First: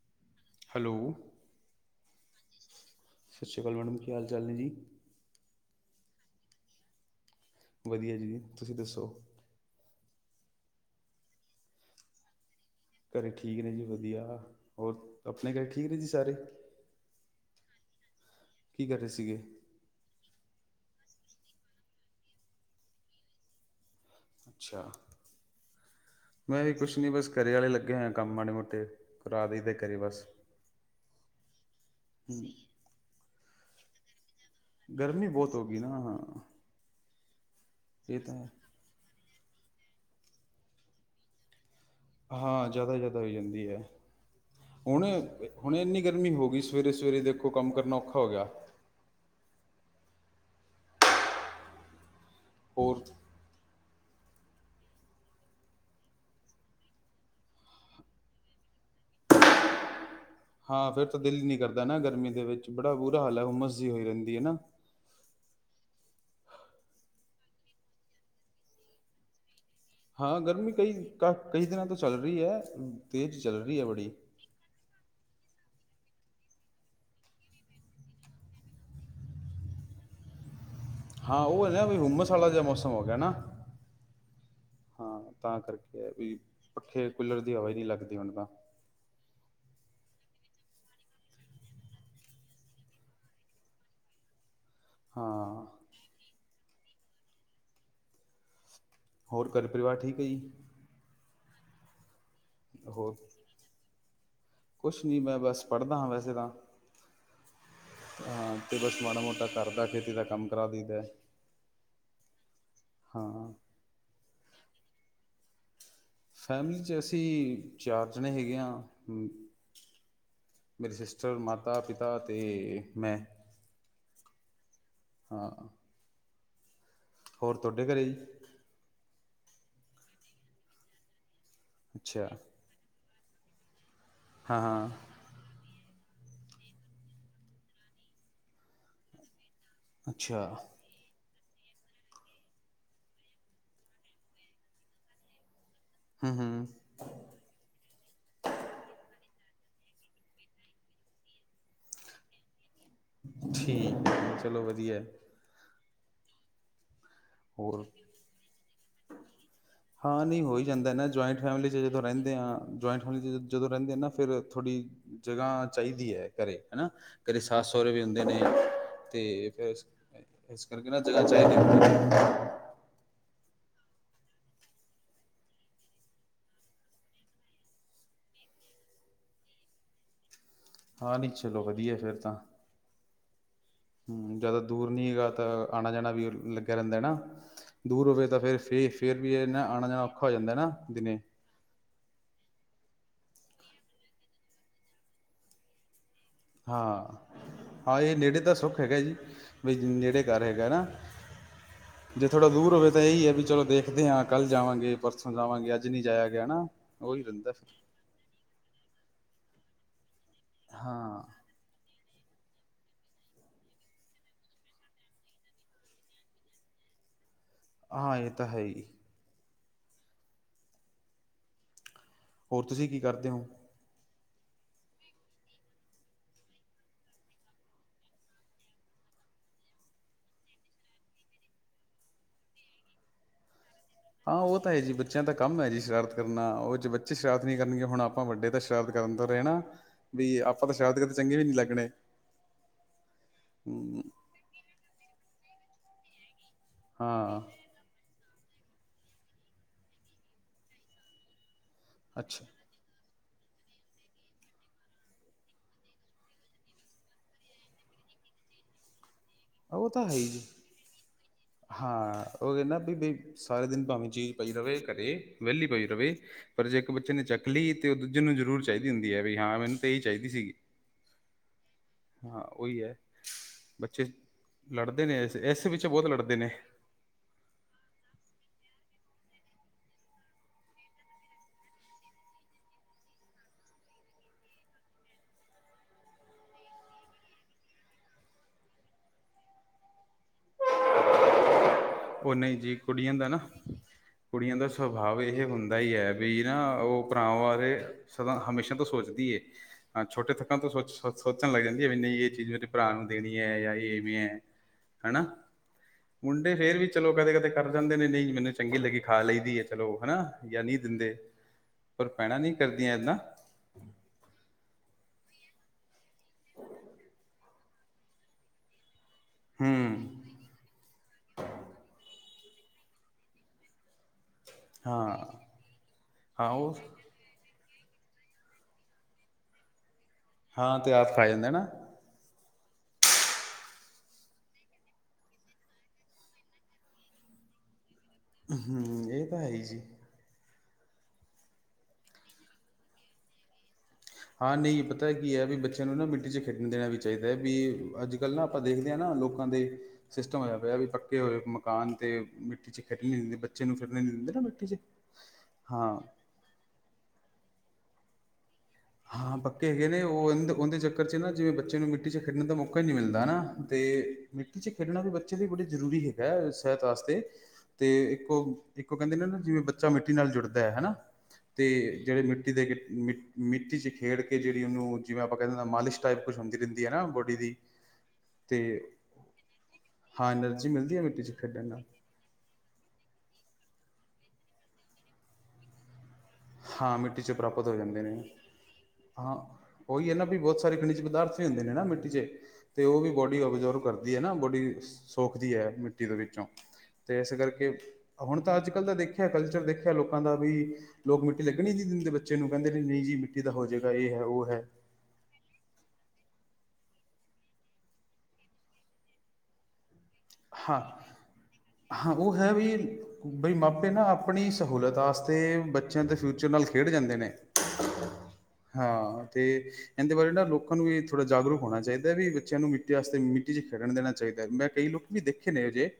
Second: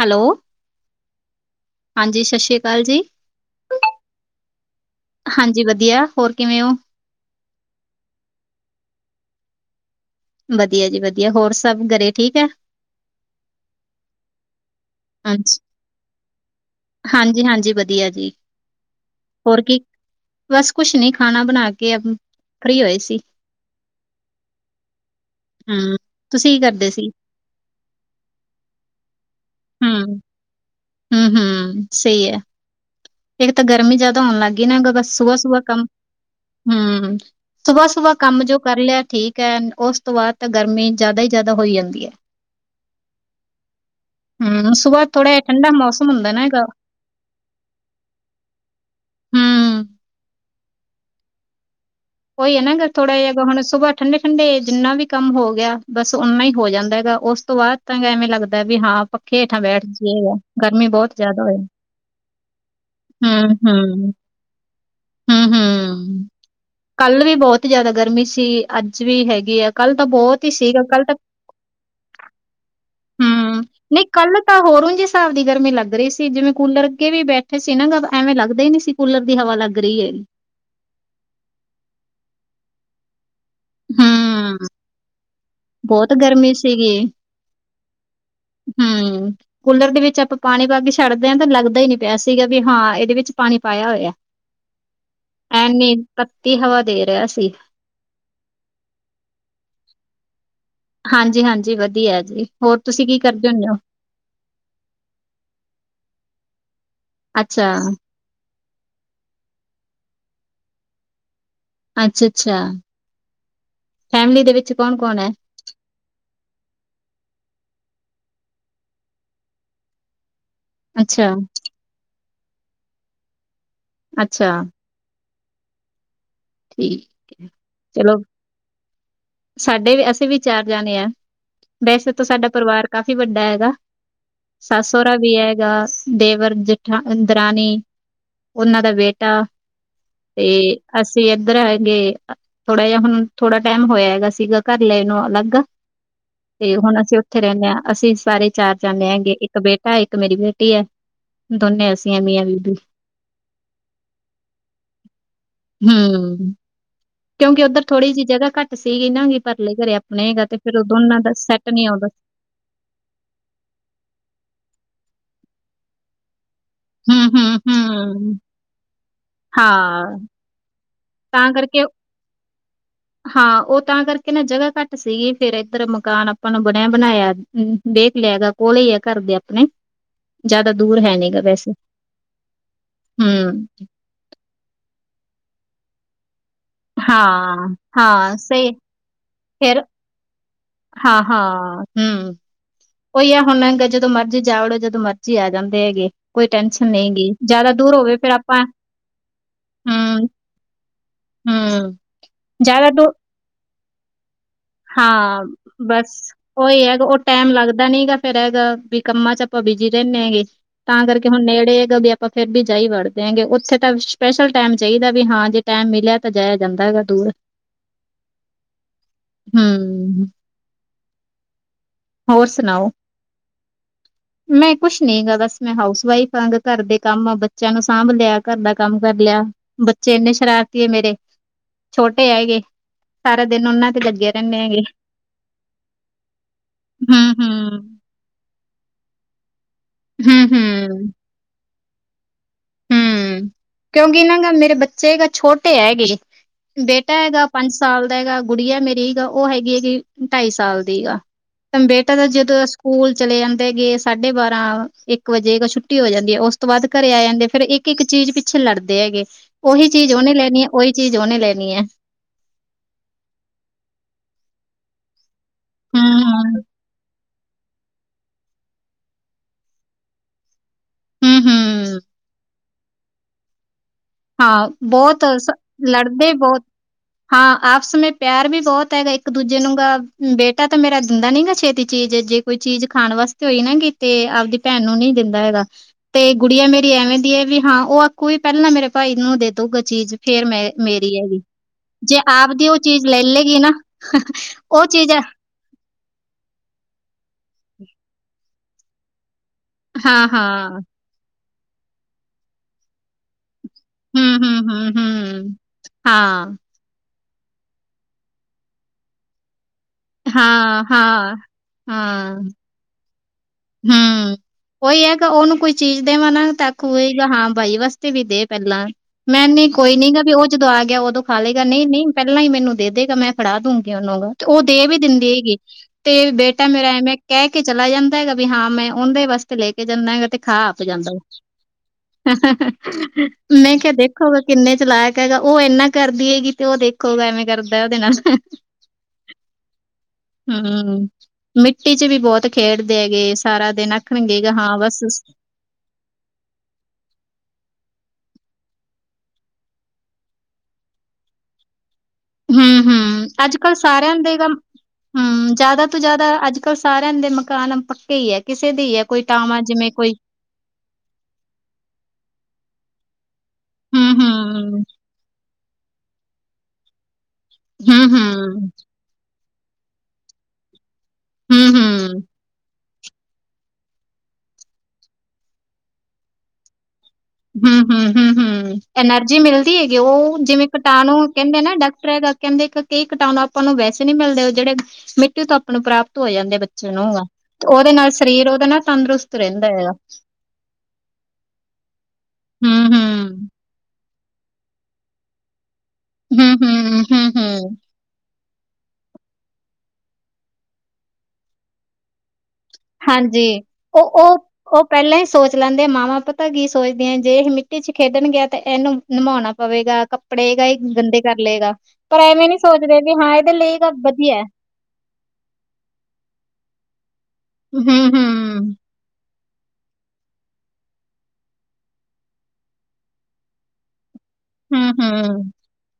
Hello. Hello, ਹਾਂਜੀ ਸਤਿ ਸ਼੍ਰੀ ਅਕਾਲ ਜੀ, ਸਤਿ ਸ਼੍ਰੀ ਅਕਾਲ ਮੈਡਮ, ਕੀ ਹਾਲ ਚਾਲ ਨੇ ਜੀ? ਹਾਂਜੀ, ਵਧੀਆ ਹੋਰ ਕਿਵੇਂ ਹੋ। ਵਧੀਆ ਜੀ ਤੁਸੀਂ ਦੱਸੋ? ਵਧੀਆ ਜੀ ਵਧੀਆ ਹੋਰ ਸਭ ਘਰੇ ਠੀਕ ਹੈ। ਕਰੇ ਠੀਕ ਨੇ ਜੀ ਵਧੀਆ, ਹੋਰ ਆਪਣੇ ਹਾਂਜੀ, ਕਰੇ ਠੀਕ ਨੇ ਜੀ ਸਾਰੇ। ਹਾਂਜੀ-ਹਾਂਜੀ, ਵਧੀਆ ਜੀ। ਕੀ ਕਰ ਰਹੇ ਸੀਗੇ। ਹੋਰ ਕੀ ਬਸ ਕੁਛ ਨੀ ਖਾਣਾ ਬਣਾ ਕੇ ਫ੍ਰਰੀ ਹੋਏ ਸੀ। ਅੱਛਾ, ਹੂੰ ਤੁਸੀਂ ਮੈਂ ਕੀ ਵੀ ਕਰਦੇ ਕੁਛ ਸੀ? ਨਹੀਂ ਬਸ ਕਰੇ ਆਰਹੇ ਲੱਗੇ ਹੋਏ ਕੰਮ ਮਾੜੇ ਮੋਟੇ ਕਰਾ ਦਈ ਦੇ ਕਰੇ ਬਸ। ਹੁੰ, ਹੁੰ ਸਹੀ ਐ। ਇੱਕ ਤਾਂ ਗਰਮੀ ਜ਼ਿਆਦਾ ਹੋਣ ਲੱਗ ਗਈ ਨਾ ਬਸ ਗਰਮੀ ਸੁਬਹ ਬਹੁਤ ਸੁਬਹ ਹੋ ਗਈ ਕੰਮ ਨਾ ਹਾਂ ਹੁੰ, ਸੁਬਾਹ ਸੁਬਾਹ ਇਹ ਤਾਂ ਕੰਮ ਹੈ ਜੋ ਕਰ ਲਿਆ ਠੀਕ ਐ, ਉਸ ਤੋਂ ਬਾਅਦ ਤਾਂ ਗਰਮੀ ਜ਼ਿਆਦਾ ਹੀ ਜ਼ਿਆਦਾ ਹੋਈ ਜਾਂਦੀ ਐ। ਹਾਂ, ਜ਼ਿਆਦਾ ਜ਼ਿਆਦਾ ਹੋ ਜਾਂਦੀ ਐ, ਹੂੰ, ਹੁਣ, ਸੁਬਾਹ ਥੋੜਾ ਠੰਡਾ ਹੁਣ ਇੰਨੀ ਮੌਸਮ ਹੁੰਦਾ ਗਰਮੀ ਨਾ ਹੋ ਗਈ ਹੈਗਾ, ਸਵੇਰੇ ਸਵੇ ਵੀਰੇ ਦੇਖੋ ਕੰਮ ਕਰਨਾ ਔਖਾ ਹੋ ਗੇਆ। ਹਮ ਓਈ ਐ ਨਾ, ਅਗਰ ਹੋਰ ਥੋੜਾ ਜੇਆ ਹੁਣ, ਸੁਬਾਹ ਠੰਡੇ -ਠੰਡੇ ਜਿੰਨਾ ਵੀ ਕੰਮ ਹੋ ਗੇਆ ਬਸ, ਓਨਾ ਈ ਹੋ ਜਾਂਦਾ ਗਾ ਓਸ ਤੋਂ ਬਾਦ ਤਾਂ, ਐਵੇਂ ਲੱਗਦਾ ਵੀ, ਹਾਂ ਪੱਖੇ ਹੇਠਾਂ ਬੈਠ ਜੀਏ। ਹਾਂ ਫੇਰ ਤਾਂ ਦਿਲ ਈ ਨੀਂ ਕਰਦਾ ਨਾ ਗਰਮੀ ਦੇ ਵਿੱਚ ਬੜਾ ਬੁਰਾ ਹਾਲ ਐ, ਹੁੰਮਸ ਜੀ ਹੋਈ ਰੈਂਦੀ ਐ ਹੈਨਾ। ਹੂੰ-ਹੂੰ। ਕੱਲ ਵੀ ਬੌਤ ਜਾਦਾ ਗਰਮੀ ਸੀ, ਅੱਜ ਵੀ ਹੈਗੀ ਐ ਕੱਲ ਤਾਂ ਬੌਤ ਹੀ ਸੀਗਾ ਕੱਲ ਤਾਂ ਕਈ ਦਿਨਾਂ ਤੋਂ ਚੱਲ ਰਈ ਐ, ਤੇਜ ਚੱਲ ਹੂੰ ਰੀ ਐ ਨਹੀਂ ਬੜੀ। ਕੱਲ ਤਾਂ ਹੋਰੋਂ ਜੇ ਹੇਸਾਬ ਦੀ ਗਰਮੀ ਲੱਗ ਰਈ ਸੀ, ਜਿਵੇਂ ਕੂਲਰ ਅੱਗੇ ਵੀ ਬੈਠੇ ਸੀ ਨਾ ਗ ਐਵੇਂ ਲੱਗਦਾ ਈ ਨੀ ਸੀ। ਕੂਲਰ ਦੀ ਹਵਾ ਲੱਗ ਰੀ ਹੈਗੀ। ਹਾਂ, ਓ ਐ ਨਾ ਹੁੰਮਸ ਵਾਲਾ ਜੇਆ ਮੌਸਮ ਹੋ ਗੇਆ ਨਾ। ਹਮ। ਹਾਂ, ਤਾਂ ਕਰਕੇ ਐ ਵੀ, ਪੱਖੇ-ਕੂਲਰ ਦੀ ਹਵਾ ਈ ਨੀਂ ਲੱਗਦੀ ਹੁਨ ਤਾਂ ਹਮ ਕੂਲਰ ਦੇ ਵਿੱਚ ਆਪਾਂ ਪਾਣੀ ਪਾ ਕੇ ਛੱਡਦੇ ਆਂ ਤਾਂ ਲੱਗਦਾ ਈ ਨੀ ਪੇਆ ਸੀਗਾ, ਵੀ ਹਾਂ ਇਦੇ ਵਿੱਚ ਪਾਣੀ ਪਾਏਆ ਹੋਏਆ। [inaudible] ਹਾਂ ਐਨੀ ਤੱਤੀ ਹਵਾ ਦੇ ਰੇਆ ਸੀ। ਹੋਰ, ਘਰ ਪਰਿਵਾਰ ਠੀਕ ਐ ਜੀ? ਹਾਂਜੀ -ਹਾਂਜੀ, ਵਧੀਆ ਜੀ ਹੋਰ ਤੁਸੀਂ ਕੀ ਕਰਦੇ ਹੁੰਨੇ ਓ? ਕੁਛ ਨੀ, ਮੈਂ ਬਸ ਪੜਦਾ ਹਾਂ ਵੈਸੇ ਤਾਂ ਅੱਛਾ, ਹਾਂ, ਤੇ ਬਸ ਮਾੜਾ ਮੋਟਾ ਘਰ ਦਾ, ਖੇਤੀ ਦਾ ਕੰਮ ਕਰਾ ਦੇਈ ਦਾ। ਅੱਛਾ -ਅੱਛਾ, ਹਾਂ ਫੈਮਲੀ ਦੇ ਵਿੱਚ ਕੌਣ- ਕੌਣ ਐ? ਫੈਮਲੀ 'ਚ ਅਸੀ ਚਾਰ ਜਣੇ ਹੈਗੇ ਆਂ। ਮੇਰੀ ਅੱਛਾ, ਸਿਸਟਰ, ਮਾਤਾ, ਪਿਤਾ ਤੇ ਮੈਂ। ਅੱਛਾ। ਹਾਂ ਠੀਕ, ਹੋਰ ਤੁਹਾਡੇ ਘਰੇ ਜੀ ਚਲੋ ਸਾਡੇ ਵੀ ਅਸੀ ਵੀ ਚਾਰ ਜਾਨੇ ਆਂ। ਵੈਸੇ ਤੋ, ਅੱਛਾ ਸਾਡਾ ਪਰਵਾਰ ਕਾਫੀ ਵੱਡਾ ਹੈਗਾ ਹਾਂ ਹਾਂ ਸੱਸ, ਸੋ ਸੋਹਰਾ ਵੀ ਹੈਗਾ, ਦੇਵਰ ਜੇਠ ਦਰਾਨੀ, ਓਨਾਂ ਦਾ ਬੇਟਾ ਅੱਛਾ ਤੇ, ਅਸੀਂ। ਅਸੀਂ ਏਧਰ ਹੈਗੇ ਥੋੜਾ ਜੇਹਾ ਹੁਨ ਥੋੜਾ ਟਾਈਮ ਹੋਏਆ ਹੈਗਾ, ਸੀਗਾ ਘਰ ਲਏ ਨੂੰ ਅਲੱਗ। ਹੂੰ-ਹੂੰ ਤੇ ਹੁਨ ਅਸੀਂ ਉ ਥੇ, ਰੈਂਨੇ ਆਂ, ਅਸੀ ਸਾਰੇ ਚਾਰ ਜਨੇ ਹੈਗੇ ਇਕ ਬੇਟਾ, ਇਕ ਮੇਰੀ ਬੇਟੀ ਐ ਦੋਨੇ ਅਸੀ ਆਂ ਮੀਆਂ ਬੀਬੀ। ਠੀਕ, ਚਲੋ ਵਦੀਐ ਹੂੰ ਕਿਉਂਕਿ ਉੱਧਰ ਹੋਰ ਥੋੜੀ ਜੀ ਜਗਾ ਘੱਟ ਸੀਗੀ ਨਾ, ਪਰਲੇ ਘਰੇ ਆਪਨੇ ਹੈਗਾ ਤੇ ਫੇਰ ਦੋਨਾਂ ਦਾ ਸੈੱਟ ਫੈਮਲੀ 'ਚ ਨਹੀਂ ਜਦੋਂ ਆਉਂਦਾ ਰੈਂਦੇ ਆਂ, ਜੁਆਏਂਟ ਫੈਮਲੀ 'ਚ ਜਦੋਂ ਰੈਂਦੇ ਆ ਨਾ ਫੇਰ ਥੋੜੀ ਜਗਾ ਚਾਈਦੀ ਐ। ਘਰੇ, ਹੈਨਾ ਹੂੰ ਘਰੇ ਹੂੰ ਸੱਸ- ਸੋਹਰੇ ਵੀ ਹੁੰਦੇ ਹੂੰ ਨੇ, ਤੇ ਫੇਰ ਹਾਂ ਇਸ ਕਰਕੇ ਨਾ ਜਗਾ ਤਾਂ ਕਰਕੇ ਚਾਈਦੀ ਹਾਂ, ਓ ਤਾਂ ਕਰਕੇ ਨਾ ਜਗ੍ਹਾ ਘੱਟ ਸੀ ਗੀ, ਫੇਰ ਏਧਰ ਮਕਾਨ ਆਪਾਂ ਨੂੰ ਬਨੇਆ ਬਨਾਏਆ ਦੇਖ ਲੇਆ ਗਾ ਕੋਲੇ ਈ ਆ ਘਰ ਦੇ ਆਪਨੇ [inaudible] ਜਾਦਾ ਦੂਰ ਹੈ ਹਾਂ ਨਹੀਂ ਨੀ ਗਾ ਚਲੋ ਵੈਸੇ, ਵਧੀਆ ਫਿਰ ਤਾਂ ਹੂੰ। ਹੂੰ। ਜਾਦਾ ਦੂਰ ਨੀ ਹੈਗਾ ਤਾਂ ਆਣਾ ਜਾਣਾ ਵੀ ਲੱਗ ਗਾ ਰੈਂਦਾ ਨਾ। ਹਾਂ, ਦੂਰ ਹੋਵੇ ਹਾਂ ਤਾਂ ਫੇਰ ਸਹੀ ਫੇਰ ਫੇਰ ਵੀ ਏ ਨਾ ਆਣਾ ਜਾਣਾ ਔਖਾ ਹੋ ਜਾਂਦਾ ਐਨਾ ਦਿਨੇ। ਹਾਂ ਹੂਂ। ਉਈ ਆ ਹੁਣ ਗ ਜਦੋਂ ਮਰਜੀ ਜਾ ਵੜੋ ਜਦੋਂ ਮਰਜੀ ਆ ਜਾਂਦੇ ਹੈਗੇ। ਕੋਈ ਟੈਨਸ਼ਨ ਨਹੀਂ ਹਾਂ। ਗੀ, ਜ਼ਿਆਦਾ ਦੂਰ ਹਾਂ ਏ ਹੋਵੇ ਫਿਰ ਨੇੜੇ ਦਾ ਆਪਾਂ ਸੁੱਖ ਹੈਗਾ ਜੀ ਬਈ ਨੇੜੇ ਹੂੰ, ਘਰ ਹੈਗਾ ਨਾ। ਹੂੰ, ਜੇ ਥੋੜਾ ਦੂਰ ਹੋਵੇ ਤਾਂ ਏਈ ਐ ਬੀ ਚਲੋ ਦੇਖਦੇ ਆਂ ਕੱਲ ਜਾਵਾਂਗੇ। ਪਰਸੋਂ ਹਾਂ। ਜਾਵਾਂਗੇ ਅੱਜ ਨਹੀਂ ਬਸ ਜਾਇਆ ਗਿਆ ਨਾ ਓਈ ਹੈਗਾ ਓ ਉਹੀ ਟੈਮ ਰਹਿੰਦਾ ਫਿਰ ਲੱਗਦਾ ਨੀਗਾ। ਫਿਰ ਹੈਗਾ ਵੀ ਕੰਮਾਂ ਚ ਆਪਾਂ ਬਿਜੀ ਰੈਨੇ ਹੈਗੇ, ਤਾਂ ਹਾਂ ਕਰਕੇ ਹੁਣ ਨੇੜੇ ਹੈਗਾ ਵੀ ਅਪ ਆਪਾਂ ਫੇਰ ਵੀ ਜਾਈ ਵੜਦੇ ਹੈਂਗੇ। ਓਥੇ ਤਾਂ ਸਪੈਸ਼ਲ ਟਾਈਮ ਚਾਈਦਾ ਵੀ ਹਾਂ ਜੇ ਟਾਈਮ ਮਿਲੇਆ ਤਾਂ ਜਾਏਆ ਜਾਂਦਾ ਹੈਗਾ ਦੂਰ। ਹਾਂ, ਏ ਤਾਂ ਹੈ ਈ। ਹੂੰ। ਹੋਰ ਤੁਸੀਂ ਸੁਨਾਓ। ਕੀ ਕਰਦੇ ਹੋ ਮੈਂ ਕੁਛ ਨੀ ਗਾ ਬੱਸ ਮੈਂ ਹਾਊਸ ਵਈਫ ਆਂ। ਗ ਘਰ ਦੇ ਕੰਮ ਆ ਬੱਚੇਆਂ ਨੂੰ ਸਾਂਭ ਲੇਆ, ਘਰ ਦਾ ਕੰਮ ਕਰ ਲੇਆ। ਬੱਚੇ ਏਨੇ ਸ਼ਰਾਰਤੀ ਐ ਮੇਰੇ। ਛੋਟੇ ਹੈਗੇ ਸਾਰਾ ਦਿਨ ਓਨਾਂ ਹਾਂ ਓ ਤਾਂ ਹੈ ਜੀ ਬੱਚੇਆਂ ਦਾ ਕੰਮ ਐ ਜੀ ਸ਼ਰਾਰਤ ਕਰਨਾ। ਓ ਚ ਬੱਚੇ ਸ਼ਰਾਰਤ ਨੀ ਹੂੰ-ਹੂੰ, ਕਰਨਗੇ ਹੁਣ ਆਪ ਆਪਾਂ ਵੱਡੇ ਤਾਂ ਸ਼ਰਾਰਤ ਕਰਨ ਤੋਂ ਰਏ ਨਾ। ਵੀ ਹੂੰ-ਹੂੰ, ਆਪਾਂ ਤਾਂ ਸ਼ਰਾਰਤ ਹੂੰ। ਕਰਦੇ ਚੰਗੇ ਵੀ ਨੀ ਲੱਗਣੇ। ਹੂੰ। ਹਮ ਕਿਉਂਕਿ ਏਨਾਂ ਗਾ ਮੇਰੇ ਬੱਚੇ ਗ ਛੋਟੇ ਹੈਗੇ। ਬੇਟਾ ਹਾਂ ਹੈਗਾ ਪੰਜ ਸਾਲ ਦਾ ਹੈਗਾ। ਗੁੜੀਆ ਮੇਰੀ ਗਾ ਓ ਹੈਗੀ ਗੀ ਢਾਈ ਸਾਲ ਦੀ ਗਾ। ਬੇਟਾ ਤਾ ਅੱਛਾ ਜਦੋਂ ਸਕੂਲ ਚਲੇ ਜਾਂਦੇ ਗੇ ਸਾਢੇ ਬਾਰਾਂ ਏਕ ਵਜੇ ਗਾ ਛੁੱਟੀ ਹੋ ਜਾਂਦੀ ਐ। ਓਸ ਤੋਂ ਬਾਦ ਘਰੇ ਆ ਜਾਂਦੇ। ਫੇਰ ਏਕ ਏਕ ਚੀਜ ਪਿੱਛੇ ਲੜਦੇ ਹੈਗੇ। ਉਹ ਓਹੀ ਤਾਂ ਹੈ ਚੀਜ ਹੀ ਓਨੇ ਜੀ ਲੈਨੀ ਐ ਓਈ ਚੀਜ ਓਨੇ ਲੈਣ ਹਾਂ। ਓਦੇ ਨ ਬੀ ਬੀ ਬਈ ਸਾਰੇ ਦਿਨ ਭਾਵੇਂ ਚੀਜ ਪਈ ਰਵੇ ਘਰੇ ਵੇਲੀ ਪਈ ਰਵੇ, ਹੂੰ ਪਰ ਜੇ ਇੱਕ ਬੱਚੇ ਨੇ ਚੱਕ ਲੀ ਤੇ ਓ ਦੂਜੇ ਨੂੰ ਜਰੂਰ ਚਾਈਦੀ ਹੁੰਦੀ ਏ ਵੀ ਹਾਂ ਮੈਨੂੰ ਤੇ ਏਈ ਚਾਈਦੀ ਸੀ ਗੀ। ਹੂੰ ਹੂੰ ਹਾਂ ਓਈ ਐ। ਬੱਚੇ ਹਾਂ, ਲੜਦੇ ਨੇ ਬੋਤ ਇਸ ਸ ਇਸ ਵਿੱਚ ਬਹੁਤ ਲੜਦੇ ਨੇ ਬੋਤ। ਹਾਂ ਆਪਸ ਮੇਂ ਪੇਆਰ ਵੀ ਬੋਤ ਹੈਗਾ ਇੱਕ ਦੂਜੇ ਨੂੰ ਗਾ ਬੇਟਾ ਤਾਂ ਮੇਰਾ ਦਿੰਦਾ ਨੀ ਗਾ ਛੇਤੀ ਚੀਜ ਜੇ ਕੋਈ ਚੀਜ ਖਾਣ ਵਾਸਤੇ ਹੋਈ ਨਾ ਕਿਤੇ ਆਪਦੀ ਭੈਣ ਨੂੰ ਨੀ ਦਿੰਦਾ ਹੈਗਾ। ਤੇ ਗੁੜੀਆਂ ਮੇਰੀ ਐਵੇਂ ਦੀ ਐ ਵੀ ਹਾਂ ਓ ਆਖੂਗੀ ਪੈਲਾਂ ਮੇਰੇ ਭਾਈ ਨੂੰ ਦੇ ਦੂਗਾ ਚੀਜ ਫੇਰ ਮੇ ਮੇਰੀ ਹੈਗੀ। ਜੇ ਉਹ ਆਪ ਨਹੀਂ ਦੀ ਜੀ ਓ ਚੀਜ ਕੁੜੀਆਂ ਲੇ ਦਾ ਲੇਗੀ ਨਾ ਓ ਚੀਜ ਤੇ ਹੁੰਦਾ ਈ ਐ। ਵੀਰਾਂ ਓ ਭਰਾਵਾਂ ਬਾਰੇ ਸਦਾ ਹਮੇਸ਼ਾ ਤੋਂ ਸੋਚਦੀ ਏ। ਹਾਂ ਛੋਟੇ ਥੱਕਾਂ ਤੋਂ ਸੋਚ ਸੋਚਣ ਲੱਗ ਜਾਂਦੀ ਏ ਵੀ ਨਈ ਏ ਚੀਜ ਮੇਰੇ ਭਰਾ ਨੂੰ ਦੇਣੀ ਐ ਯਾ ਐ ਹੂੰ ਹੂੰ ਹੂੰ ਹਨਾ। ਹੂੰ ਮੁੰਡੇ ਹਾਂ ਫੇਰ ਵੀ ਚਲੋ ਕਦੇ ਕਦੇ ਕਰ ਜਾਂਦੇ ਨੇ ਨਈ ਮੈਨੂੰ ਚੰਗੀ ਲੱਗੀ ਖਾ ਲਈਦੀ ਐ। ਚਲੋ ਹਨਾ ਯਾ ਨੀ ਹਾਂ ਦਿੰਦੇ ਹਾਂ ਪਰ ਹਾਂ ਭੈਣਾ ਨੀ ਕਰਦੀਆਂ ਐਦਾਂ। ਹੂੰ। ਓਈ ਐ ਕ ਓਨੂੰ ਕੋਈ ਚੀਜ ਦੇਵਾਂ ਨਾ ਤਾ ਆਖੂਗੀ ਹਾਂ ਬਾਈ ਵਾਸਤੇ ਵੀ ਦੇ ਪੈਲਾਂ। ਮੈ ਨੀ ਹੂੰ ਕੋਈ ਨੀ ਗਾ ਵੀ ਓ ਜਦੋਂ ਆ ਗੇਆ ਓਦੋਂ ਖਾ ਲੇਗਾ। ਨਈ ਨਈ ਪੇਲਾਂ ਈ ਮੈਨੂੰ ਦੇ ਦੇਗਾ ਮੈਂ ਫੜਾ ਦੂੰਗੀ ਓਨੂੰ ਗਾ। ਤੇ ਓ ਦੇ ਵੀ ਹਾਂ ਦਿੰਦੀ ਹੈਗੀ। ਤੇ ਹਾਂ ਬੇਟਾ ਉਹ ਮੇਰਾ ਐਵੇਂ ਕੈ ਕੇ ਚਲਾ ਜਾਂਦ ਦਾ ਹੈਗਾ ਵੀ ਹਾਂ ਮੈਂ ਓਂਦੇ ਵਾਸਤੇ ਲੇਕੇ ਜਾਂਨਾ ਹੈਗਾ ਤੇ ਖਾ ਹਾਂ ਆਪੇ ਤੇ ਜਾਂਦਾ। ਆਪ ਖਾ ਨਾ ਮੈਂ ਕੇਆ ਦੇਖੋਗਾ ਕਿੰਨੇ ਚਲਾਕ ਹੈਗਾ। ਓ ਇੰਨਾ ਕਰਦੀ ਹੈਗੀ ਤੇ ਓ ਦੇਖ ਖੋ ਐਵੇਂ ਕਰਦਾ ਐ ਓਦੇ ਨਾਲ। ਹੂੰ। ਏ ਤਾਂ ਹੈ ਈ ਜੀ। ਹਮ-ਹਮ ਮਿੱਟੀ 'ਚ ਵੀ ਬਹੁਤ ਖੇਡਦੇ ਐਗੇ ਸਾਰਾ ਦਿਨ ਆਖਣਗੇ ਗਾ ਹਾਂ, ਨਈ ਬਸ ਪਤਾ ਕੀ ਐ ਵੀ ਬੱਚੇ ਐਨੂ ਨਾ ਮਿੱਟੀ 'ਚ ਖੇਡਨ ਦੇਨਾ ਵੀ ਚਾਈਦਾ ਵੀ ਅੱਜ ਕੱਲ੍ਹ ਨਾ ਆਪਾਂ ਦੇਖਦੇ ਆ ਨਾ ਲੋਕਾਂ ਦੇ ਸਿਸਟਮ ਹੋਇਆ ਪਿਆ ਵੀ ਪੱਕੇ ਹੋਏ ਮਕਾਨ ਤੇ ਹੂੰ ਮਿੱਟੀ 'ਚ ਖੇਡਨ ਨੀ ਹੂੰ ਦਿੰਦੇ ਅੱਜ ਬੱਚੇ ਕੱਲ੍ਹ ਨੂੰ ਖੇਡਨ ਨੀ ਸਾਰਿਆਂ ਦਿੰਦੇ ਦੇ ਨਾ ਗਾ ਮਿੱਟੀ 'ਚ ਹੂੰ ਜ਼ਿਆਦਾ ਹਾਂ ਤੋਂ ਜ਼ਿਆਦਾ ਅੱਜ ਸਾਰਿਆਂ ਦੇ ਮਕਾਨ ਪੱਕੇ ਈ ਐ। ਕਿਸੇ ਦੀ ਹਾਂ, ਪੱਕੇ ਹੈਗੇ ਨੇ ਉਦੇਂ-ਉਦੇਂ ਚੱਕਰ 'ਚ ਨਾ ਜਿਵੇਂ ਬੱਚੇ ਨੂੰ ਮਿੱਟੀ 'ਚ ਖੇਡਨ ਦਾ ਮੌਕਾ ਈ ਨੀ ਮਿਲਦਾ ਨਾ। ਤੇ ਹੂੰ ਮਿੱਟੀ 'ਚ ਹੂੰ ਖੇਡਣਾ ਵੀ ਬੱਚੇ ਲਈ ਬੜੀ ਜ਼ਰੂਰੀ ਹੈਗਾ ਸਿਹਤ ਵਾਸਤੇ। ਤੇ ਹੂੰ ਹੂੰ ਇੱਕੋ -ਇੱਕੋ ਕੈਂਦੇ ਨੇ ਨਾ ਜਿਵੇਂ ਬੱਚਾ ਮਿੱਟੀ ਨਾਲ ਜੁੜਦਾ ਹੈ ਹੈਨਾ। ਤੇ ਹੂੰ ਹੂੰ ਜੇੜੇ ਮਿੱਟੀ ਦੇ ਮਿ ਮਿੱਟੀ 'ਚ ਖੇਡ ਕੇ ਜੇੜੀ ਉਨੂੰ ਜਿਵੇਂ ਆਪਾਂ ਕਹਿ ਦੇਨੇ ਆ ਮਾਲਸ਼ ਟਾਈਪ ਕੁਛ ਹੁੰਦੀ ਰੈਦੀਂ ਨਾ ਬ ਹਮ-ਹਮ-ਹਮ-ਹਮ, ਐਨਰਜੀ ਮਿਲਦੀ ਐਗੀ ਉ ਹਾਂ ਜਿਵੇਂ ਐਨਰਜੀ ਮਿਲਦੀ ਹੈ ਕੀਟਾਣੂ ਮਿੱਟੀ 'ਚ ਕੈਂਦੇ ਖੇਡਣ ਨਾ ਨਾਲ ਡਾਕਟਰ ਐਗਾ ਕੈਂਦੇ ਇੱਕ ਕਈ ਕਟਾਣੂ ਆਪਾਂ ਨੂੰ ਵੈਸੇ ਨੀ ਮਿਲਦੇ ਜੇੜੇ ਮਿੱਟੀ ਤੋਂ ਆਪਾਂ ਨੂੰ ਪ੍ਰਾਪ ਤ ਹੋ ਜਾਂਦੇ ਬੱਚੇ ਹਾਂ ਨੂੰ ਮਿੱਟੀ 'ਚ ਪ੍ਰਾਪਤ ਤੇ ਹੋ ਉਦੇ ਜਾਂਦੇ ਨਾਲ ਸਰੀਰ ਉਦਾ ਨਾ ਤੰਦਰੁਸਤ ਰੈਂਦਾ ਹੈਗਾ। ਕੇਨਾ ਵੀ ਬਹੁਤ ਸਾਰੇ ਖਨਿਜ ਪਦਾਰਥ ਵੀ ਹੁੰਦੇ ਨੇ ਨਾ ਮਿੱਟੀ 'ਚ ਤੇ ਹੂੰ, ਉਹ ਵੀ ਬੋਡੀ ਹੂੰ, ਔਬਜਰਵ ਕਰ ਦੀ ਏ ਨਾ ਬੋਡੀ ਸੋਖਦੀ ਐ ਮਿੱਟੀ ਦੇ ਵਿੱਚੋਂ ਹੂੰ, ਹੂੰ, ਤੇ ਹੂੰ, ਇਸ ਕਰਕੇ ਹੂੰ ਹੁਣ ਤਾਂ ਅੱਜ ਕੱਲ੍ਹ ਦਾ ਦੇਖਿਆ ਕਲਚਰ ਦੇਖਿਆ ਲੋਕਾਂ ਦਾ ਵਈ ਲੋਕ ਮਿੱਟੀ ਲੱਗਣ ਈ ਨੀ ਦਿੰਦੇ ਬ ਚੇ ਨੂੰ ਕੈਦੇਂ ਨੇ ਨਹੀਂ ਜੀ ਮਿੱਟੀ ਦਾ ਹੋ ਜੇਗਾ ਏ ਹੈ ਔ ਹੈ। ਪੈਲਾਂ ਹੀ ਸੋਚ ਲੈਂਦੇ ਆ ਮਵਾਂ ਪੱਤਾ ਕੀ ਸੋਚਦੀ ਆ ਜੇ ਇਹ ਮਿੱਟੀ 'ਚ ਖੇਡਨ ਗਿਆ ਤੇ ਏਨੂੰ ਨੌਵਾਣਾ ਪਵੇਗਾ ਕੱਪੜੇ ਗਏ ਹਾਂ ਗੰਦੇ ਕਰ ਲੇਗਾ, ਹਾਂ ਪਰ ਉਹ ਐਵੇਂ ਹੈ ਨੀ ਸੋਚਦੇ ਵੀ ਹਾਂ ਏਦੇ ਬਈ ਲਈ ਤਾ ਮਾਪੇ ਨਾ ਵਧੀਆ। ਆਪਣੀ ਸਹੂਲਤ ਵਾਸਤੇ ਬੱਚਿਆਂ ਦੇ ਫਿਊਚਰ ਨਾਲ ਖੇਡ ਜਾਂਦੇ ਨੇ ਹੂੰ, ਹੂੰ, ਹਾਂ। ਤੇ ਇੰਦੇ ਬਾਰੇ ਨਾ ਲੋਕਾਂ ਨੂੰ ਵੀ ਥੋੜ੍ਹਾ ਜਾਗਰੂਕ ਹੋਨਾ ਚਾਈਦਾ ਵੀ ਬੱਚਿਆਂ ਨੂੰ ਮਿੱਟੀ ਵਾਸਤੇ ਮਿੱਟੀ 'ਚ ਖੇਡਣ ਦੇਣਾ ਚਾਈਦਾ। ਕਈ ਹੂੰ, ਲੋਕੀ ਵੀ ਹੂੰ ਦੇਖੇ ਨੇ ਅਹੇਜੇ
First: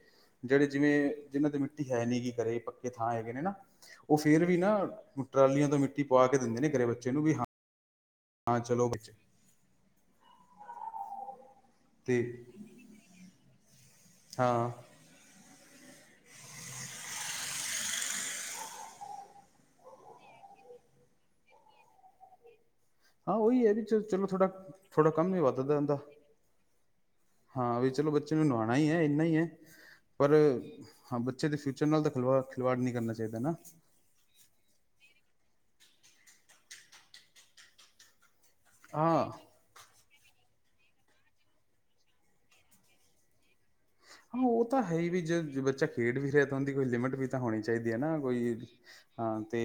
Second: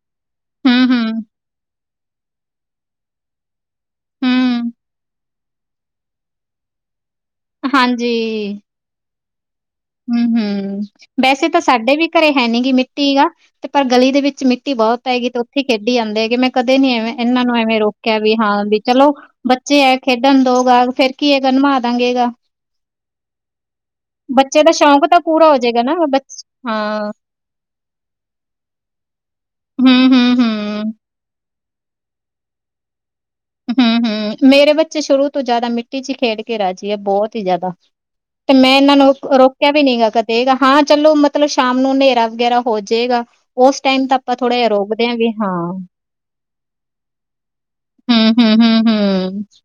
ਜੇੜੇ ਹੂੰ, ਜਿਵੇਂ ਹੂੰ, ਜਿਨਾਂ ਦੇ ਮਿ ਟੀ ਹੈ ਨੀ ਘਰੇ ਪੱਕੇ ਥਾਂ ਹੈਗੇ ਨੇ ਨਾ ਔ ਫੇਰ ਵੀ ਹੂੰ, ਨਾ ਟਰਾਲੀਆਂ ਤੋਂ ਮਿੱਟੀ ਪਵਾ ਕੇ ਦਿੰਦੇ ਨੇ ਘਰੇ ਬੱਚੇ ਨੂੰ ਵੀ ਹਾਂ ਹਾਂਜੀ। ਚਲੋ। [unintelligible] ਹਮ-ਹਮ ਵੈਸੇ ਤਾਂ ਸਾਡੇ ਵੀ ਤੇ ਘਰੇ ਹੈ ਨੀਗੀ ਮਿੱਟੀ ਗ ਤੇ ਪਰ ਗਲੀ ਦੇ ਵਿੱਚ ਹਾਂ ਮਿੱਟੀ ਬੋਤ ਪੈਗੀ ਤੇ ਓਥੇ ਈ ਖੇਡੀ ਜਾਂਦੇ ਹੈਗੇ, ਮੈਂ ਕਦੇ ਨੀ ਐਵੇਂ ਏਨਾਂ ਨੂੰ ਐਵੇਂ ਰੋ ਕਯਾ ਵੀ ਹਾਂ ਵੀ ਚਲੋ ਬੱਚੇ ਐ ਖੇਡਣ ਦੋ ਗਾ ਫੇਰ ਕੀ ਐਗਾ ਨਵਾ ਦਾਂਗੇ ਗਾ ਹਾਂ, ਔਈ ਐ ਵੀ ਚਲੋ ਬੱਚੇ ਦਾ ਸ਼ੌਂਕ ਥੋੜਾ-ਥੋੜਾ ਤਾਂ ਕੰਮ ਈ ਪੂਰਾ ਹੋ ਵੱਧ ਜਾਏਗਾ ਨਾ ਜਾਂਦਾ। ਬਚ ਹਾਂ, ਹਾਂ ਵੀ ਚਲੋ ਬੱਚੇ ਨੂੰ ਨਵਾਣਾ ਈ ਐ ਇੰਨਾ ਈ ਐ ਹੂੰ, ਪਰ ਹੂੰ, ਹੂੰ। ਹਾਂ, ਬੱਚੇ ਦੇ ਫਿਊਚਰ ਨਾਲ ਤਾਂ ਖਿਲਵਾ-ਖਿਲਵਾੜ ਨਹੀਂ ਕਰਨਾ ਚਾਈਦਾ ਨਾ ਹਮ-ਹਮ, ਮੇਰੇ ਬੱਚੇ ਸ਼ੁਰੂ ਤੋਂ ਜਾਦਾ ਮਿੱਟੀ ਇਚ ਖੇਡ ਕੇ ਰਾਜੀ ਬੋਤ ਈ ਜਾਦਾ। ਤੇ ਮੈਂ ਇਨਾਂ ਨੂੰ ਹਾਂ ਰੋ ਕਆ ਵੀ ਨੀ ਐਗਾ ਕਦੇ ਹਾਂ, ਚਲੋ ਮਤਲਬ ਸ਼ਾਮ ਨੂੰ ਨੇਰਾ ਵਗੈਰਾ ਹੋ ਜੇਗਾ ਉਸ ਟਾਈਮ ਤਾਂ ਆਪਾਂ ਹਾਂ ਉਹ ਥੋੜ੍ਹੇ ਤਾਂ ਹੈ ਰੋਕਦੇ ਹੀ ਵੀ ਐਗੇ ਜੇ ਹਾਂ ਜੇ ਬੱਚਾ ਖੇਡ ਵੀ [unintelligible] ਕੋਈ ਲਿਮਿਟ ਵੀ ਤਾਂ ਹੋਨੀ ਚਾਈਦੀ ਏ ਨਾ ਹੂੰ, ਹੂੰ, ਕੋਈ ਹੂੰ, ਹਾਂ ਹੂੰ ਤੇ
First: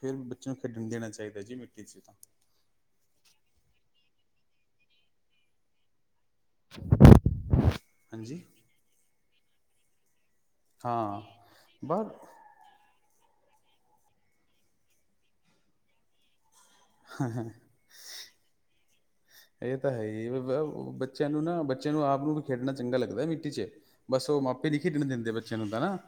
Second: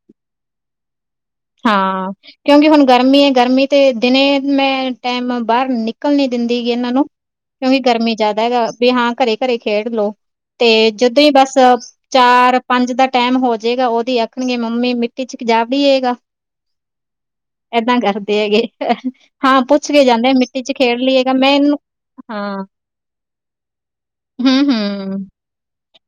ਫੇਰ ਬੱਚੇ ਨੂੰ ਖੇਡਨ ਦੇਣਾ ਚਾਈਦਾ। ਹਾਂ, ਕਿਉਂਕਿ ਹੁਨ ਗਰਮੀ ਏ ਗਰਮੀ ਤੇ ਦਿਨੇ ਮੈਂ ਟੈਮ ਬਾਰ ਨੀ ਲਨ ਨੀ ਦਿੰਦੀ ਗੀ ਇਨਾਂ ਨੂੰ ਕਿਉਂਕਿ ਗਰਮੀ ਹਾਂਜੀ ਜਾਦਾ ਐਗਾ ਵੀ ਹਾਂ ਘਰੇ-ਘਰੇ ਖੇਡ ਲੋ। ਤੇ ਹਾਂ ਜਦੋਂ ਈ ਬਸ ਬਾਹਰ ਚਾਰ ਪੰਜ ਦਾ ਟੈਮ ਹੋ ਜੇਗਾ ਉਦੀ ਆਖਨਗੇ ਮੰਮੀ ਮਿੱਟੀ 'ਚ ਜਾ ਵੜੀਏਗਾ। ਹੈਂ-ਹੈਂ। ਏਦਾਂ ਕਰਦੇ ਐ ਗੇ। ਇਹ ਤਾਂ ਹੈ ਹੀ ਬੱਚਿਆਂ ਨੂੰ ਮੈਂ ਨਾ ਇਹਨੂੰ ਬੱਚਿਆਂ ਨੂੰ ਆਪ ਨੂੰ ਵੀ ਹਾਂ ਖੇਡਣਾ ਚੰਗਾ ਲੱਗਦਾ ਮਿੱਟੀ ਚ। ਬਸ ਉਹ ਹੂੰ, ਮਾਪੇ ਨੀ ਖੇਡਣ ਹੂੰ ਦਿੰਦੇ ਬੱਚਿਆਂ ਨੂੰ ਤਾਂ ਹਨਾ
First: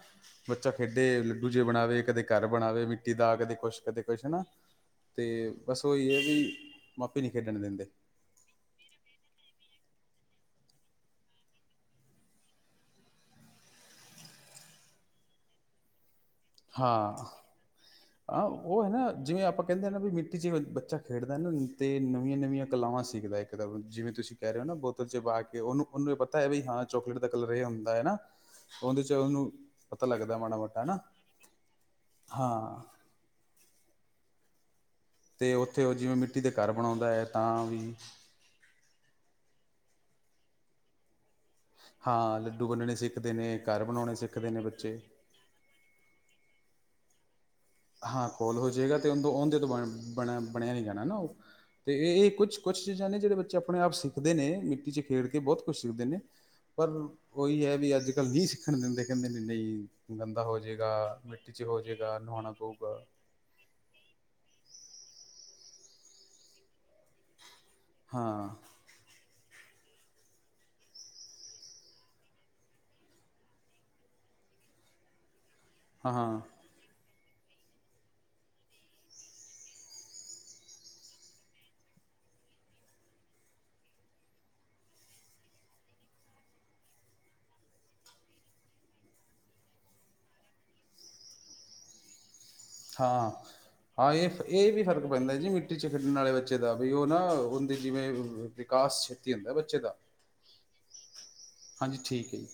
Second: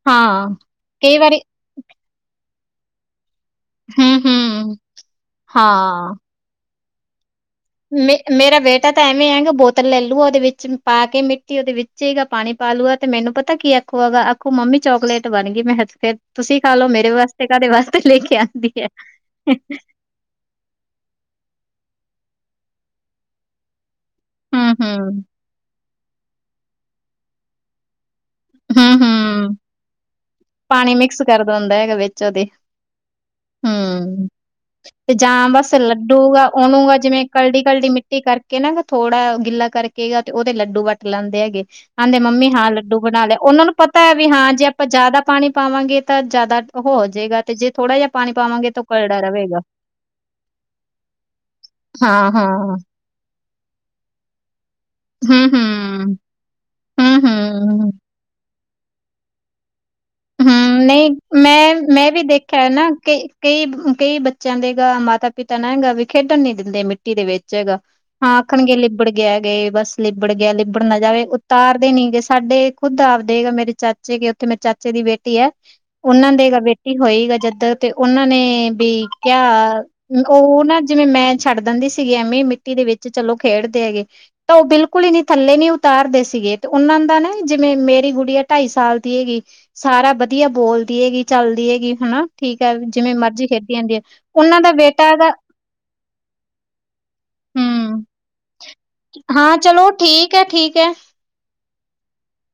ਬੱਚਾ ਕਈ ਖੇਡੇ ਵਾਰੀ ਲੱਡੂ, ਬਣਾਵੇ ਕਦੇ ਘਰ ਬਣਾਵੇ ਮਿੱਟੀ ਦਾ ਕਦੇ, ਕੁਛ ਕਦੇ ਹੂੰ, ਕੁਛ ਹਨਾ ਹੂੰ, ਤੇ ਬਸ ਹਾਂ, ਉਹੀ ਮਾਪੇ ਨੀ ਖੇਡਣ ਦਿੰਦੇ। ਮੇ ਮੇਰਾ ਬੇਟਾ ਤਾਂ ਐਵੇਂ ਹੈਗਾ ਬੋਤਲ ਲੈ ਲੂਗਾ ਉਹਦੇ ਵਿੱਚ ਪਾ ਕੇ ਮਿੱਟੀ ਉਹਦੇ ਵਿੱਚ ਹੀਗਾ, ਪਾਣੀ ਪਾ ਲੂਗਾ ਤੇ ਮੈਨੂੰ ਪਤਾ ਕੀ ਆਖੁਗਾ ਆਖੋ ਮੰਮੀ ਚੋਕਲੇਟ ਬਣ ਗਈ ਮੈਂ ਕਿਹਾ ਫੇਰ, ਤੁਸੀਂ ਖਾ ਲੋ ਮੇਰੇ ਹਾਂ। ਵਾਸਤੇ ਘਾਹਦੇ ਵਾਸਤੇ ਲੈ ਕੇ ਆਂਦੀ ਹੈ। ਜੇ ਬੱਚਾ ਖੇਡਦਾ ਨਾ ਤੇ ਨਵੀਆਂ ਨਵੀਆਂ ਕਲਾਵਾਂ ਸਿੱਖਦਾ ਇੱਕ ਜਿਵੇਂ ਤੁਸੀਂ, ਕਹਿ ਰਹੇ ਹੋ ਹੂੰ, ਨਾ ਬੋਤਲ ਚ ਹੂੰ, ਪਾ ਕੇ ਉਹਨੂੰ ਉਹਨੂੰ ਪਤਾ ਹੈ ਬ ਵੀ ਹਾਂ ਚੋਕਲੇਟ ਦਾ ਕਲਰ ਇਹ ਹੁੰਦਾ ਹੈ ਨਾ। ਹੂੰ, ਉਹਦੇ ਚ ਉਹਨੂੰ ਪਤਾ ਲੱਗਦਾ ਮਾੜਾ ਮੋਟਾ ਹਨਾ। ਕਰਦਾ ਦਿੰਦਾ ਹੈਗਾ ਵਿੱਚ ਉਹਦੇ ਹਾਂ ਹੂੰ। ਤੇ ਜਾਂ ਬਸ ਉੱਥੇ ਉਹ ਜਿਵੇਂ ਮਿੱਟੀ ਲੱਡੂਗਾ ਦੇ ਘਰ ਉਹਨੂਗਾ ਬਣਾਉਂਦਾ ਹੈ ਜਿਵੇਂ ਕਰਡੀ ਤਾਂ ਕਰਡੀ ਵੀ ਮਿੱਟੀ ਕਰਕੇ। ਕੇ ਨਾ ਥੋੜ੍ਹਾ ਗਿੱਲਾ ਕਰਕੇ ਗਾ ਤੇ ਉਹਦੇ ਲੱਡੂ ਵੱਟ ਲੈਂਦੇ ਹੈਗੇ ਕਹਿੰਦੇ ਮੰਮੀ ਹਾਂ ਬੰਨਣੇ ਲੱਡੂ ਬਣਾ ਸਿੱਖਦੇ ਲਿਆ। ਨੇ ਉਹਨਾਂ ਨੂੰ ਘਰ ਪਤਾ ਹੈ ਬਣਾਉਣੇ ਵੀ ਸਿੱਖਦੇ ਹਾਂ ਨੇ ਜੇ ਆਪਾਂ ਬੱਚੇ ਜ਼ਿਆਦਾ ਪਾਣੀ ਪਾਵਾਂਗੇ ਤਾਂ ਜ਼ਿਆਦਾ ਉਹ ਹੋ ਜਾਏਗਾ ਤੇ ਜੇ ਥੋੜਾ। ਜਿਹਾ ਹਾਂ ਪਾਣੀ ਖੋਲ ਹੋ ਪਾਵਾਂਗੇ ਤਾਂ ਜਾਏਗਾ ਤੇ ਕਲੜਾ ਉਹ ਓਦੇ ਰਵੇਗਾ ਤੋਂ ਬਣ ਬਣਿਆ ਬਣਿਆ ਨ ਜਾਣਾ ਨਾ ਉਹ, ਤੇ ਇਹ ਕੁਛ ਹਾਂ-ਹਾਂ, ਕੁਛ ਚੀਜ਼ਾਂ ਨੇ ਜਿਹੜੇ ਬੱਚੇ ਆਪਣੇ ਆਪ ਸਿੱਖਦੇ ਨੇ ਮਿੱਟੀ ਚ ਖੇਡ ਕੇ ਬਹੁਤ ਕੁਛ ਸਿੱਖਦੇ ਹੂੰ-ਹੂੰ, ਨੇ। ਪਰ ਉਹੀ ਹੈ ਹੂੰ-ਹੂੰ। ਵੀ ਅੱਜ-ਕੱਲ ਨਹੀਂ ਸਿੱਖਣ ਦਿੰਦੇ ਕਹਿੰਦੇ ਨੇ ਨਈ, ਗੰਦਾ ਹੋ ਹੂੰ, ਨਹੀਂ ਜਾਏਗਾ ਮਿੱਟੀ ਚ ਹੋ ਮੈਂ ਮੈਂ ਜਾਏਗਾ ਵੀ ਨਹਾਉਣਾ, ਦੇਖਿਆ ਹੈ ਨਾ ਪਊਗਾ ਕਈ ਕਈ ਕਈ ਬੱਚਿਆਂ ਦੇਗਾ ਮਾਤਾ ਪਿਤਾ ਨਾ ਹੈਗਾ ਵੀ ਖੇਡਣ ਨੀ ਦਿੰਦੇ ਮਿੱਟੀ ਦੇ ਵਿੱਚ ਹੈਗਾ, ਹਾਂ ਆਖਣਗੇ ਲਿਬਡ ਗਿ ਗਏ ਬਸ ਲਿਬੜ ਗਿਆ ਲਿਬੜ ਨਾ ਜਾਵੇ ਉਤਾਰਦੇ ਨੀ ਗਏ ਸਾਡੇ ਖੁੱਦ ਆਬਦੇ ਗਾ ਮੇਰੇ ਚਾ ਚਾਚੇ ਉੱਥੇ ਮੇਰੇ ਚਾਚੇ ਦੀ ਬੇਟੀ ਹੈ ਹਾਂ ਉਹਨਾਂ ਹਾਂ ਦੇ ਬੇ ਹੋਈ ਜਿੱਦ ਤੇ ਉਹਨਾਂ ਨੇ ਵੀ ਕਿਆ, ਉਹ ਨਾ ਜਿਵੇਂ ਮੈਂ ਛੱਡ ਦਿੰਦੀ ਸੀਗੀ ਐਵੇਂ ਮਿੱਟੀ ਦੇ ਵਿੱਚ ਚਲੋ ਖੇਡਦੇ ਹੈਗੇ, ਤਾਂ ਉਹ ਬਿਲਕੁਲ ਹੀ ਨੀ ਥੱਲੇ ਨੀ ਉਤਾਰਦੇ ਸੀਗੇ ਤੇ ਉਹਨਾਂ ਦਾ ਨਾ ਜਿਵੇਂ ਮੇਰੀ ਗੁੜੀਆ ਢਾਈ ਸਾਲ ਦੀ ਹੈਗੀ, ਸਾਰਾ ਵਧੀਆ ਬੋਲਦੀ ਐ ਗੀ ਚੱਲਦੀ ਐ ਗੀ ਹਨਾ, ਠੀਕ ਹੈ ਜਿਵੇਂ ਹਾਂ, ਮਰਜ਼ੀ ਖੇਡੀ ਜਾਂਦੀ ਹੈ ਹਾਂ ਇਹ ਉਹਨਾਂ ਦਾ ਇਹ ਵੀ ਫ਼ਰਕ ਬੇਟਾ ਦਾ ਪੈਂਦਾ ਜੀ ਮਿੱਟੀ ਚ ਖੇਡਣ ਵਾਲੇ ਬੇ ਬੱਚੇ ਦਾ ਬੀ ਉਹ ਨਾ ਉਹਦੀ ਹਮ ਜਿਵੇਂ ਵਿਕਾਸ ਛੇਤੀ ਹੁੰਦਾ ਹਾਂ ਬੱਚੇ ਚਲੋ ਦਾ, ਠੀਕ ਹੈ ਠੀਕ ਹੈ ਹਾਂਜੀ, ਠੀਕ ਐ ਜੀ।